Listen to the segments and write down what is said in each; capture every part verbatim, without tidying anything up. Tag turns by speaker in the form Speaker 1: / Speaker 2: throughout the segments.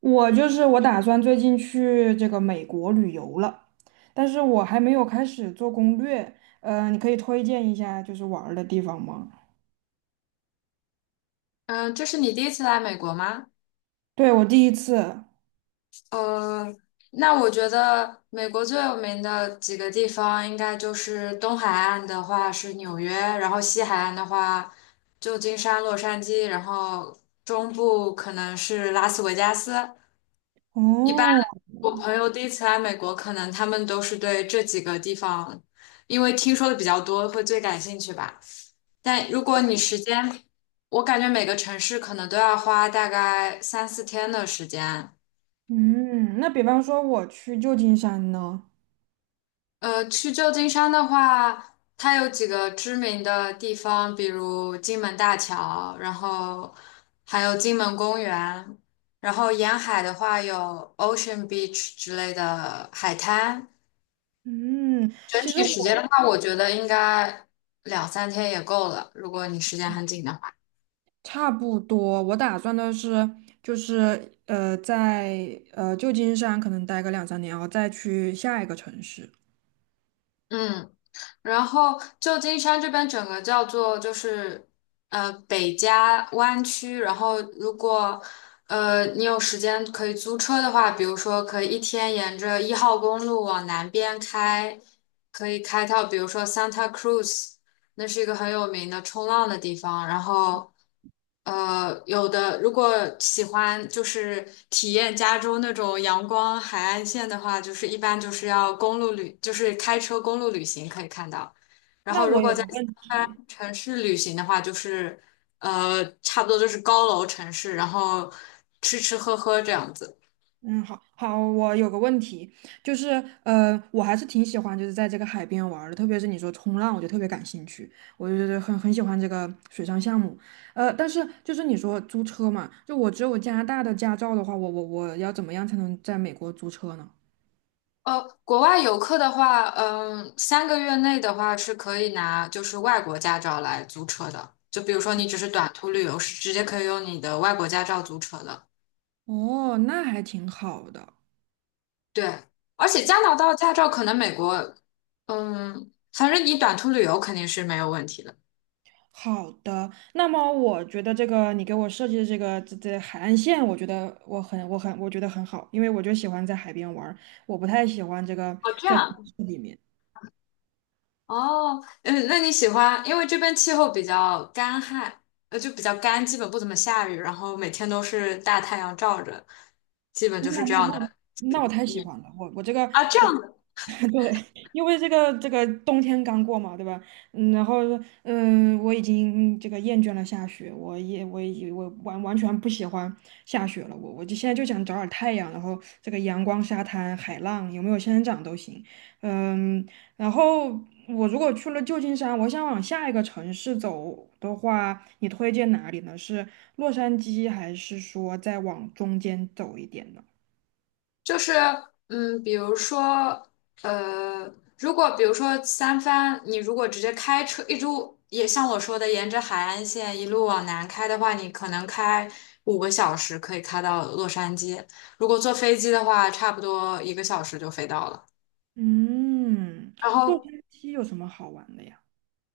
Speaker 1: 我就是我打算最近去这个美国旅游了，但是我还没有开始做攻略。呃，你可以推荐一下就是玩儿的地方吗？
Speaker 2: 嗯，这是你第一次来美国吗？
Speaker 1: 对，我第一次。
Speaker 2: 呃，那我觉得美国最有名的几个地方，应该就是东海岸的话是纽约，然后西海岸的话旧金山、洛杉矶，然后中部可能是拉斯维加斯。一般
Speaker 1: 哦。
Speaker 2: 我朋友第一次来美国，可能他们都是对这几个地方，因为听说的比较多，会最感兴趣吧。但如果你时间，我感觉每个城市可能都要花大概三四天的时间。
Speaker 1: 嗯，那比方说我去旧金山呢？
Speaker 2: 呃，去旧金山的话，它有几个知名的地方，比如金门大桥，然后还有金门公园，然后沿海的话有 Ocean Beach 之类的海滩。
Speaker 1: 嗯，
Speaker 2: 整
Speaker 1: 其实
Speaker 2: 体时间的
Speaker 1: 我
Speaker 2: 话，我觉得应该两三天也够了，如果你时间很紧的话。
Speaker 1: 差不多，我打算的是就是呃在呃旧金山可能待个两三年，然后再去下一个城市。
Speaker 2: 嗯。然后旧金山这边整个叫做就是呃北加湾区，然后如果呃你有时间可以租车的话，比如说可以一天沿着一号公路往南边开，可以开到比如说 Santa Cruz。那是一个很有名的冲浪的地方。然后，呃，有的如果喜欢就是体验加州那种阳光海岸线的话，就是一般就是要公路旅，就是开车公路旅行可以看到。然
Speaker 1: 那
Speaker 2: 后，如
Speaker 1: 我
Speaker 2: 果
Speaker 1: 有
Speaker 2: 在
Speaker 1: 个
Speaker 2: 西
Speaker 1: 问
Speaker 2: 安
Speaker 1: 题。
Speaker 2: 城市旅行的话，就是呃，差不多就是高楼城市，然后吃吃喝喝这样子。
Speaker 1: 嗯，好好，我有个问题，就是呃，我还是挺喜欢就是在这个海边玩儿的，特别是你说冲浪，我就特别感兴趣，我就觉得很很喜欢这个水上项目。呃，但是就是你说租车嘛，就我只有加拿大的驾照的话，我我我要怎么样才能在美国租车呢？
Speaker 2: 呃，国外游客的话，嗯，三个月内的话是可以拿就是外国驾照来租车的。就比如说你只是短途旅游，是直接可以用你的外国驾照租车的。
Speaker 1: 哦，那还挺好的。
Speaker 2: 对，而且加拿大驾照可能美国，嗯，反正你短途旅游肯定是没有问题的。
Speaker 1: 好的，那么我觉得这个你给我设计的这个这这海岸线，我觉得我很我很我觉得很好，因为我就喜欢在海边玩儿，我不太喜欢这个
Speaker 2: 哦，这
Speaker 1: 在。
Speaker 2: 样。哦，嗯，那你喜欢，因为这边气候比较干旱，呃，就比较干，基本不怎么下雨，然后每天都是大太阳照着，基本
Speaker 1: 那
Speaker 2: 就是这
Speaker 1: 那
Speaker 2: 样
Speaker 1: 那
Speaker 2: 的气
Speaker 1: 那我
Speaker 2: 候。
Speaker 1: 太喜欢了，我我这个
Speaker 2: 啊，这
Speaker 1: 我
Speaker 2: 样。
Speaker 1: 对，因为这个这个冬天刚过嘛，对吧？嗯，然后嗯，我已经这个厌倦了下雪，我也我也我完完全不喜欢下雪了，我我就现在就想找点太阳，然后这个阳光、沙滩、海浪，有没有仙人掌都行。嗯，然后我如果去了旧金山，我想往下一个城市走的话，你推荐哪里呢？是洛杉矶，还是说再往中间走一点呢？
Speaker 2: 就是嗯，比如说呃，如果比如说三藩，你如果直接开车一路，也像我说的，沿着海岸线一路往南开的话，你可能开五个小时可以开到洛杉矶。如果坐飞机的话，差不多一个小时就飞到了。
Speaker 1: 嗯，
Speaker 2: 然
Speaker 1: 洛
Speaker 2: 后
Speaker 1: 杉矶有什么好玩的呀？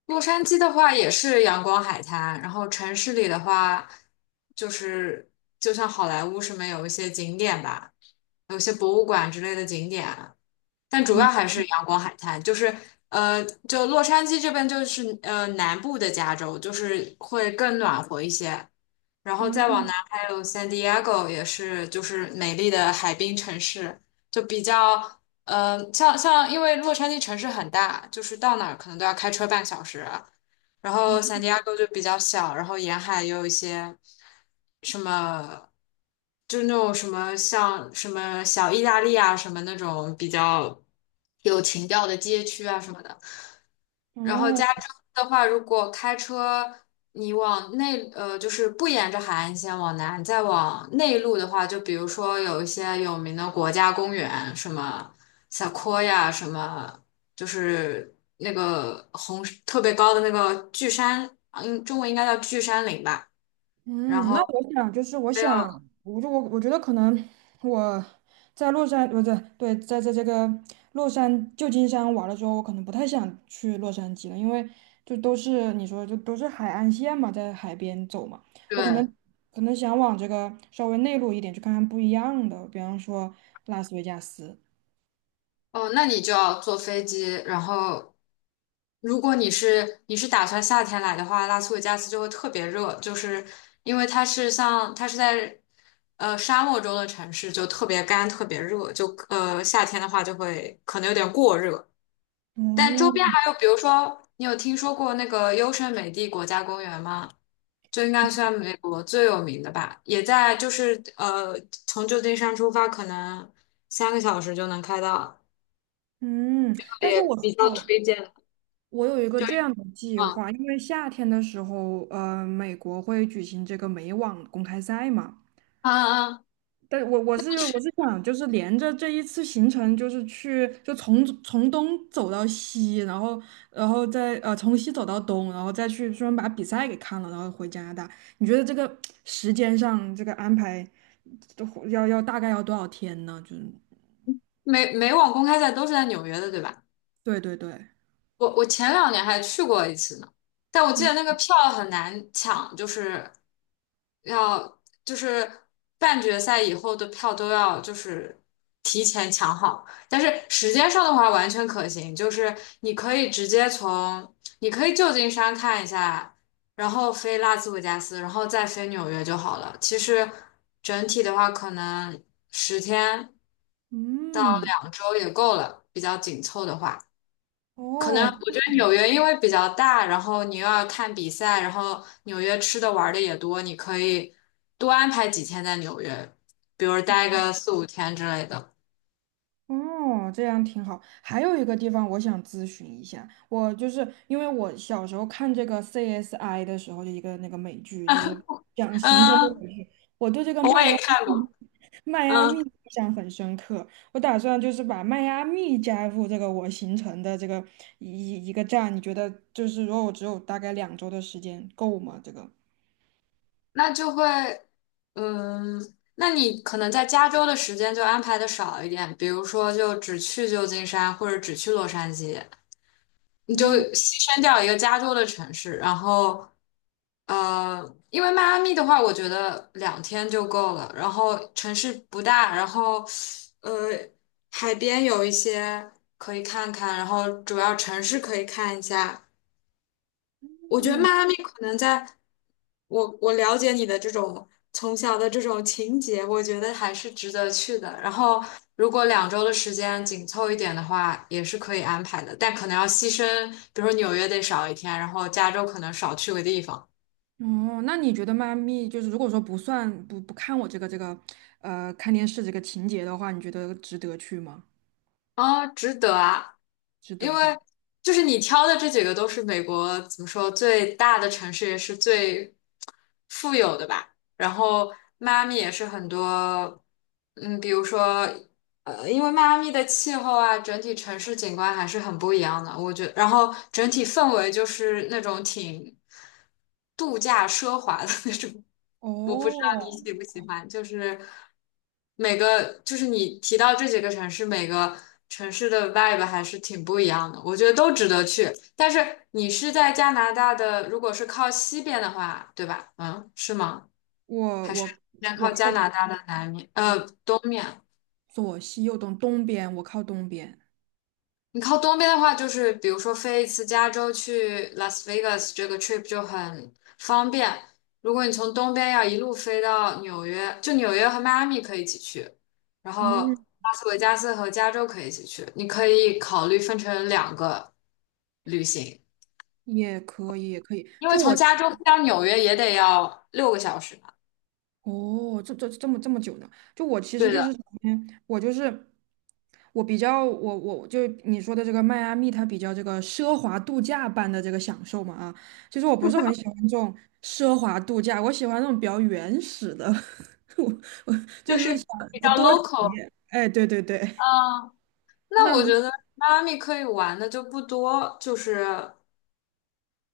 Speaker 2: 洛杉矶的话也是阳光海滩，然后城市里的话就是就像好莱坞什么有一些景点吧，有一些博物馆之类的景点。但主
Speaker 1: 嗯。
Speaker 2: 要还是阳光海滩，就是呃，就洛杉矶这边就是呃南部的加州，就是会更暖和一些。然后再往南
Speaker 1: 嗯。
Speaker 2: 还有 San Diego,也是就是美丽的海滨城市，就比较呃像像因为洛杉矶城市很大，就是到哪儿可能都要开车半小时，然后圣
Speaker 1: 嗯。
Speaker 2: 地亚哥就比较小，然后沿海也有一些什么，就那种什么像什么小意大利啊，什么那种比较有情调的街区啊什么的。然后加
Speaker 1: 哦。
Speaker 2: 州的话，如果开车你往内，呃，就是不沿着海岸线往南，再往内陆的话，就比如说有一些有名的国家公园，什么 s e q 什么就是那个红特别高的那个巨山，嗯，中文应该叫巨山岭吧。然
Speaker 1: 嗯，
Speaker 2: 后
Speaker 1: 那我想就是我
Speaker 2: 还有
Speaker 1: 想，我就我我觉得可能我在洛杉不对，对，在在这个洛杉旧金山玩了之后，我可能不太想去洛杉矶了，因为就都是你说就都是海岸线嘛，在海边走嘛，我可
Speaker 2: 对，
Speaker 1: 能可能想往这个稍微内陆一点去看看不一样的，比方说拉斯维加斯。
Speaker 2: 哦，那你就要坐飞机，然后如果你是你是打算夏天来的话，拉斯维加斯就会特别热，就是因为它是像它是在呃沙漠中的城市，就特别干，特别热，就呃夏天的话就会可能有点过热。但周边
Speaker 1: 哦。
Speaker 2: 还有，比如说你有听说过那个优胜美地国家公园吗？就应该算美国最有名的吧，也在就是呃从旧金山出发，可能三个小时就能开到。
Speaker 1: 嗯，但是
Speaker 2: 也
Speaker 1: 我
Speaker 2: 比较
Speaker 1: 哦，
Speaker 2: 推荐。
Speaker 1: 我有一个
Speaker 2: 就
Speaker 1: 这
Speaker 2: 嗯
Speaker 1: 样的计
Speaker 2: 啊
Speaker 1: 划，因为夏天的时候，呃，美国会举行这个美网公开赛嘛。
Speaker 2: 啊，啊
Speaker 1: 但我我是我是想，就是连着这一次行程，就是去就从从东走到西，然后然后再呃从西走到东，然后再去专门把比赛给看了，然后回加拿大。你觉得这个时间上这个安排，都要要大概要多少天呢？就是
Speaker 2: 美美网公开赛都是在纽约的，对吧？
Speaker 1: 对对对。
Speaker 2: 我我前两年还去过一次呢，但我记得那个
Speaker 1: 嗯。
Speaker 2: 票很难抢，就是要就是半决赛以后的票都要就是提前抢好，但是时间上的话完全可行，就是你可以直接从你可以旧金山看一下，然后飞拉斯维加斯，然后再飞纽约就好了。其实整体的话，可能十天到
Speaker 1: 嗯。
Speaker 2: 两周也够了，比较紧凑的话。可能
Speaker 1: 哦。
Speaker 2: 我觉得纽约因为比较大，然后你又要看比赛，然后纽约吃的玩的也多，你可以多安排几天在纽约，比如待个四五天之类的。
Speaker 1: 哦，这样挺好。还有一个地方我想咨询一下，我就是因为我小时候看这个 C S I 的时候，就一个那个美剧，就是讲行程的
Speaker 2: 嗯，我也看过。
Speaker 1: 迈阿
Speaker 2: 嗯，
Speaker 1: 密，印象很深刻。我打算就是把迈阿密加入这个我行程的这个一一个站，你觉得就是如果我只有大概两周的时间够吗？这个？
Speaker 2: 那就会，嗯，那你可能在加州的时间就安排的少一点，比如说就只去旧金山或者只去洛杉矶。你就
Speaker 1: 嗯。
Speaker 2: 牺牲掉一个加州的城市，然后，呃，因为迈阿密的话，我觉得两天就够了。然后城市不大，然后，呃，海边有一些可以看看，然后主要城市可以看一下，我觉得迈
Speaker 1: 嗯。
Speaker 2: 阿密可能在我我了解你的这种从小的这种情节，我觉得还是值得去的。然后，如果两周的时间紧凑一点的话，也是可以安排的，但可能要牺牲，比如说纽约得少一天，然后加州可能少去个地方。
Speaker 1: 哦，那你觉得迈阿密就是如果说不算不不看我这个这个呃看电视这个情节的话，你觉得值得去吗？
Speaker 2: 啊，值得啊，
Speaker 1: 值
Speaker 2: 因
Speaker 1: 得
Speaker 2: 为
Speaker 1: 哈。
Speaker 2: 就是你挑的这几个都是美国怎么说最大的城市，也是最富有的吧。然后迈阿密也是很多，嗯，比如说。呃，因为迈阿密的气候啊，整体城市景观还是很不一样的，我觉然后整体氛围就是那种挺度假奢华的 那种。我不知道你
Speaker 1: 哦，
Speaker 2: 喜不喜欢，就是每个就是你提到这几个城市，每个城市的 vibe 还是挺不一样的，我觉得都值得去。但是你是在加拿大的，如果是靠西边的话，对吧？嗯，是吗？
Speaker 1: 我我
Speaker 2: 那
Speaker 1: 我
Speaker 2: 靠
Speaker 1: 靠
Speaker 2: 加拿大的南面，呃，东面。
Speaker 1: 左西右东，东边我靠东边，
Speaker 2: 你靠东边的话，就是比如说飞一次加州去 Las Vegas 这个 trip 就很方便。如果你从东边要一路飞到纽约，就纽约和迈阿密可以一起去，然后
Speaker 1: 嗯，
Speaker 2: 拉斯维加斯和加州可以一起去。你可以考虑分成两个旅行，
Speaker 1: 也可以也可以。
Speaker 2: 因为
Speaker 1: 就
Speaker 2: 从
Speaker 1: 我其
Speaker 2: 加州飞到纽约也得要六个小时嘛。
Speaker 1: 哦，这这这么这么久呢？就我其实
Speaker 2: 对
Speaker 1: 就是
Speaker 2: 的，
Speaker 1: 首先我就是我比较我我就你说的这个迈阿密，它比较这个奢华度假般的这个享受嘛，啊，其实我不是很喜欢这种奢华度假，我喜欢那种比较原始的，我
Speaker 2: 就是比较
Speaker 1: 多
Speaker 2: local。
Speaker 1: 哎对对对。
Speaker 2: 嗯，那我
Speaker 1: 那
Speaker 2: 觉得迈阿密可以玩的就不多，就是。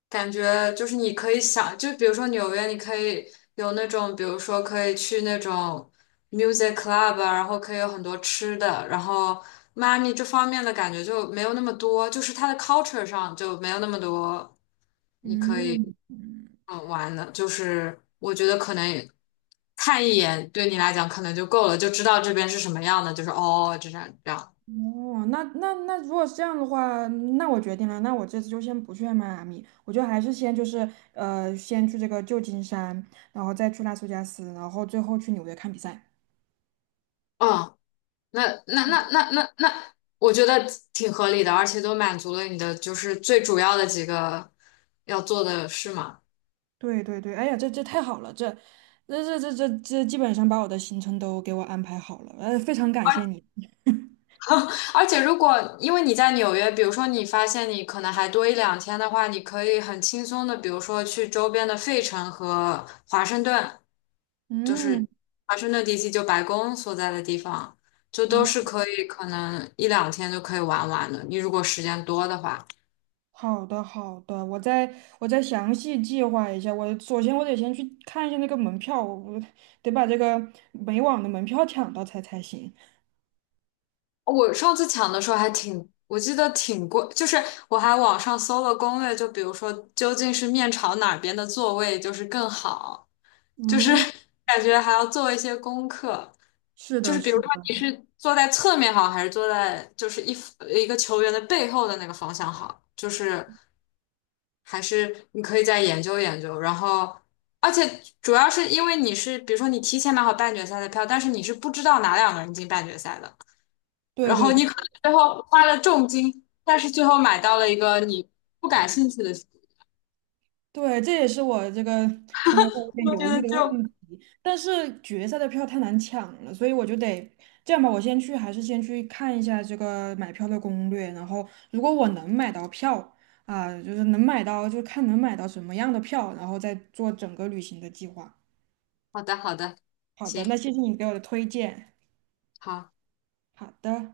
Speaker 2: 感觉就是你可以想，就比如说纽约，你可以有那种，比如说可以去那种 music club 啊然后可以有很多吃的，然后迈阿密这方面的感觉就没有那么多，就是它的 culture 上就没有那么多
Speaker 1: 嗯。
Speaker 2: 嗯玩的，就是我觉得可能也看一眼对你来讲可能就够了，就知道这边是什么样的，就是哦这样这样，
Speaker 1: 哦，那那那如果是这样的话，嗯，那我决定了，那我这次就先不去迈阿密，我就还是先就是呃，先去这个旧金山，然后再去拉斯维加斯，然后最后去纽约看比赛。
Speaker 2: 那那那那那那，我觉得挺合理的，而且都满足了你的就是最主要的几个要做的事嘛。
Speaker 1: 对对对，哎呀，这这太好了，这这这这这这基本上把我的行程都给我安排好了，呃，非常感谢你。
Speaker 2: 而且如果因为你在纽约，比如说你发现你可能还多一两天的话，你可以很轻松的，比如说去周边的费城和华盛顿，就
Speaker 1: 嗯。
Speaker 2: 是华盛顿地区，就白宫所在的地方，就都是
Speaker 1: 哦，
Speaker 2: 可以可能一两天就可以玩完的。你如果时间多的话。
Speaker 1: 好的好的，我再我再详细计划一下。我首先我得先去看一下那个门票，我我得把这个美网的门票抢到才才行。
Speaker 2: 我上次抢的时候还挺，我记得挺贵，就是我还网上搜了攻略，就比如说究竟是面朝哪边的座位就是更好，就是
Speaker 1: 嗯，
Speaker 2: 感觉还要做一些功课，
Speaker 1: 是
Speaker 2: 就是
Speaker 1: 的，
Speaker 2: 比
Speaker 1: 是
Speaker 2: 如说
Speaker 1: 的，
Speaker 2: 你是坐在侧面好，还是坐在就是一呃一个球员的背后的那个方向好，就是还是你可以再研究研究，然后。而且主要是因为你是，比如说你提前买好半决赛的票，但是你是不知道哪两个人进半决赛的，
Speaker 1: 对
Speaker 2: 然
Speaker 1: 对
Speaker 2: 后
Speaker 1: 对
Speaker 2: 你可能最后花了重金，但是最后买到了一个你不感兴趣的书
Speaker 1: 对，这也是我这个可能会有点
Speaker 2: 我觉
Speaker 1: 犹
Speaker 2: 得
Speaker 1: 豫的
Speaker 2: 就
Speaker 1: 问题。但是决赛的票太难抢了，所以我就得这样吧，我先去，还是先去看一下这个买票的攻略。然后，如果我能买到票啊，就是能买到，就看能买到什么样的票，然后再做整个旅行的计划。
Speaker 2: 好的，好的，
Speaker 1: 好的，那
Speaker 2: 行，
Speaker 1: 谢谢你给我的推荐。
Speaker 2: 好。
Speaker 1: 好的。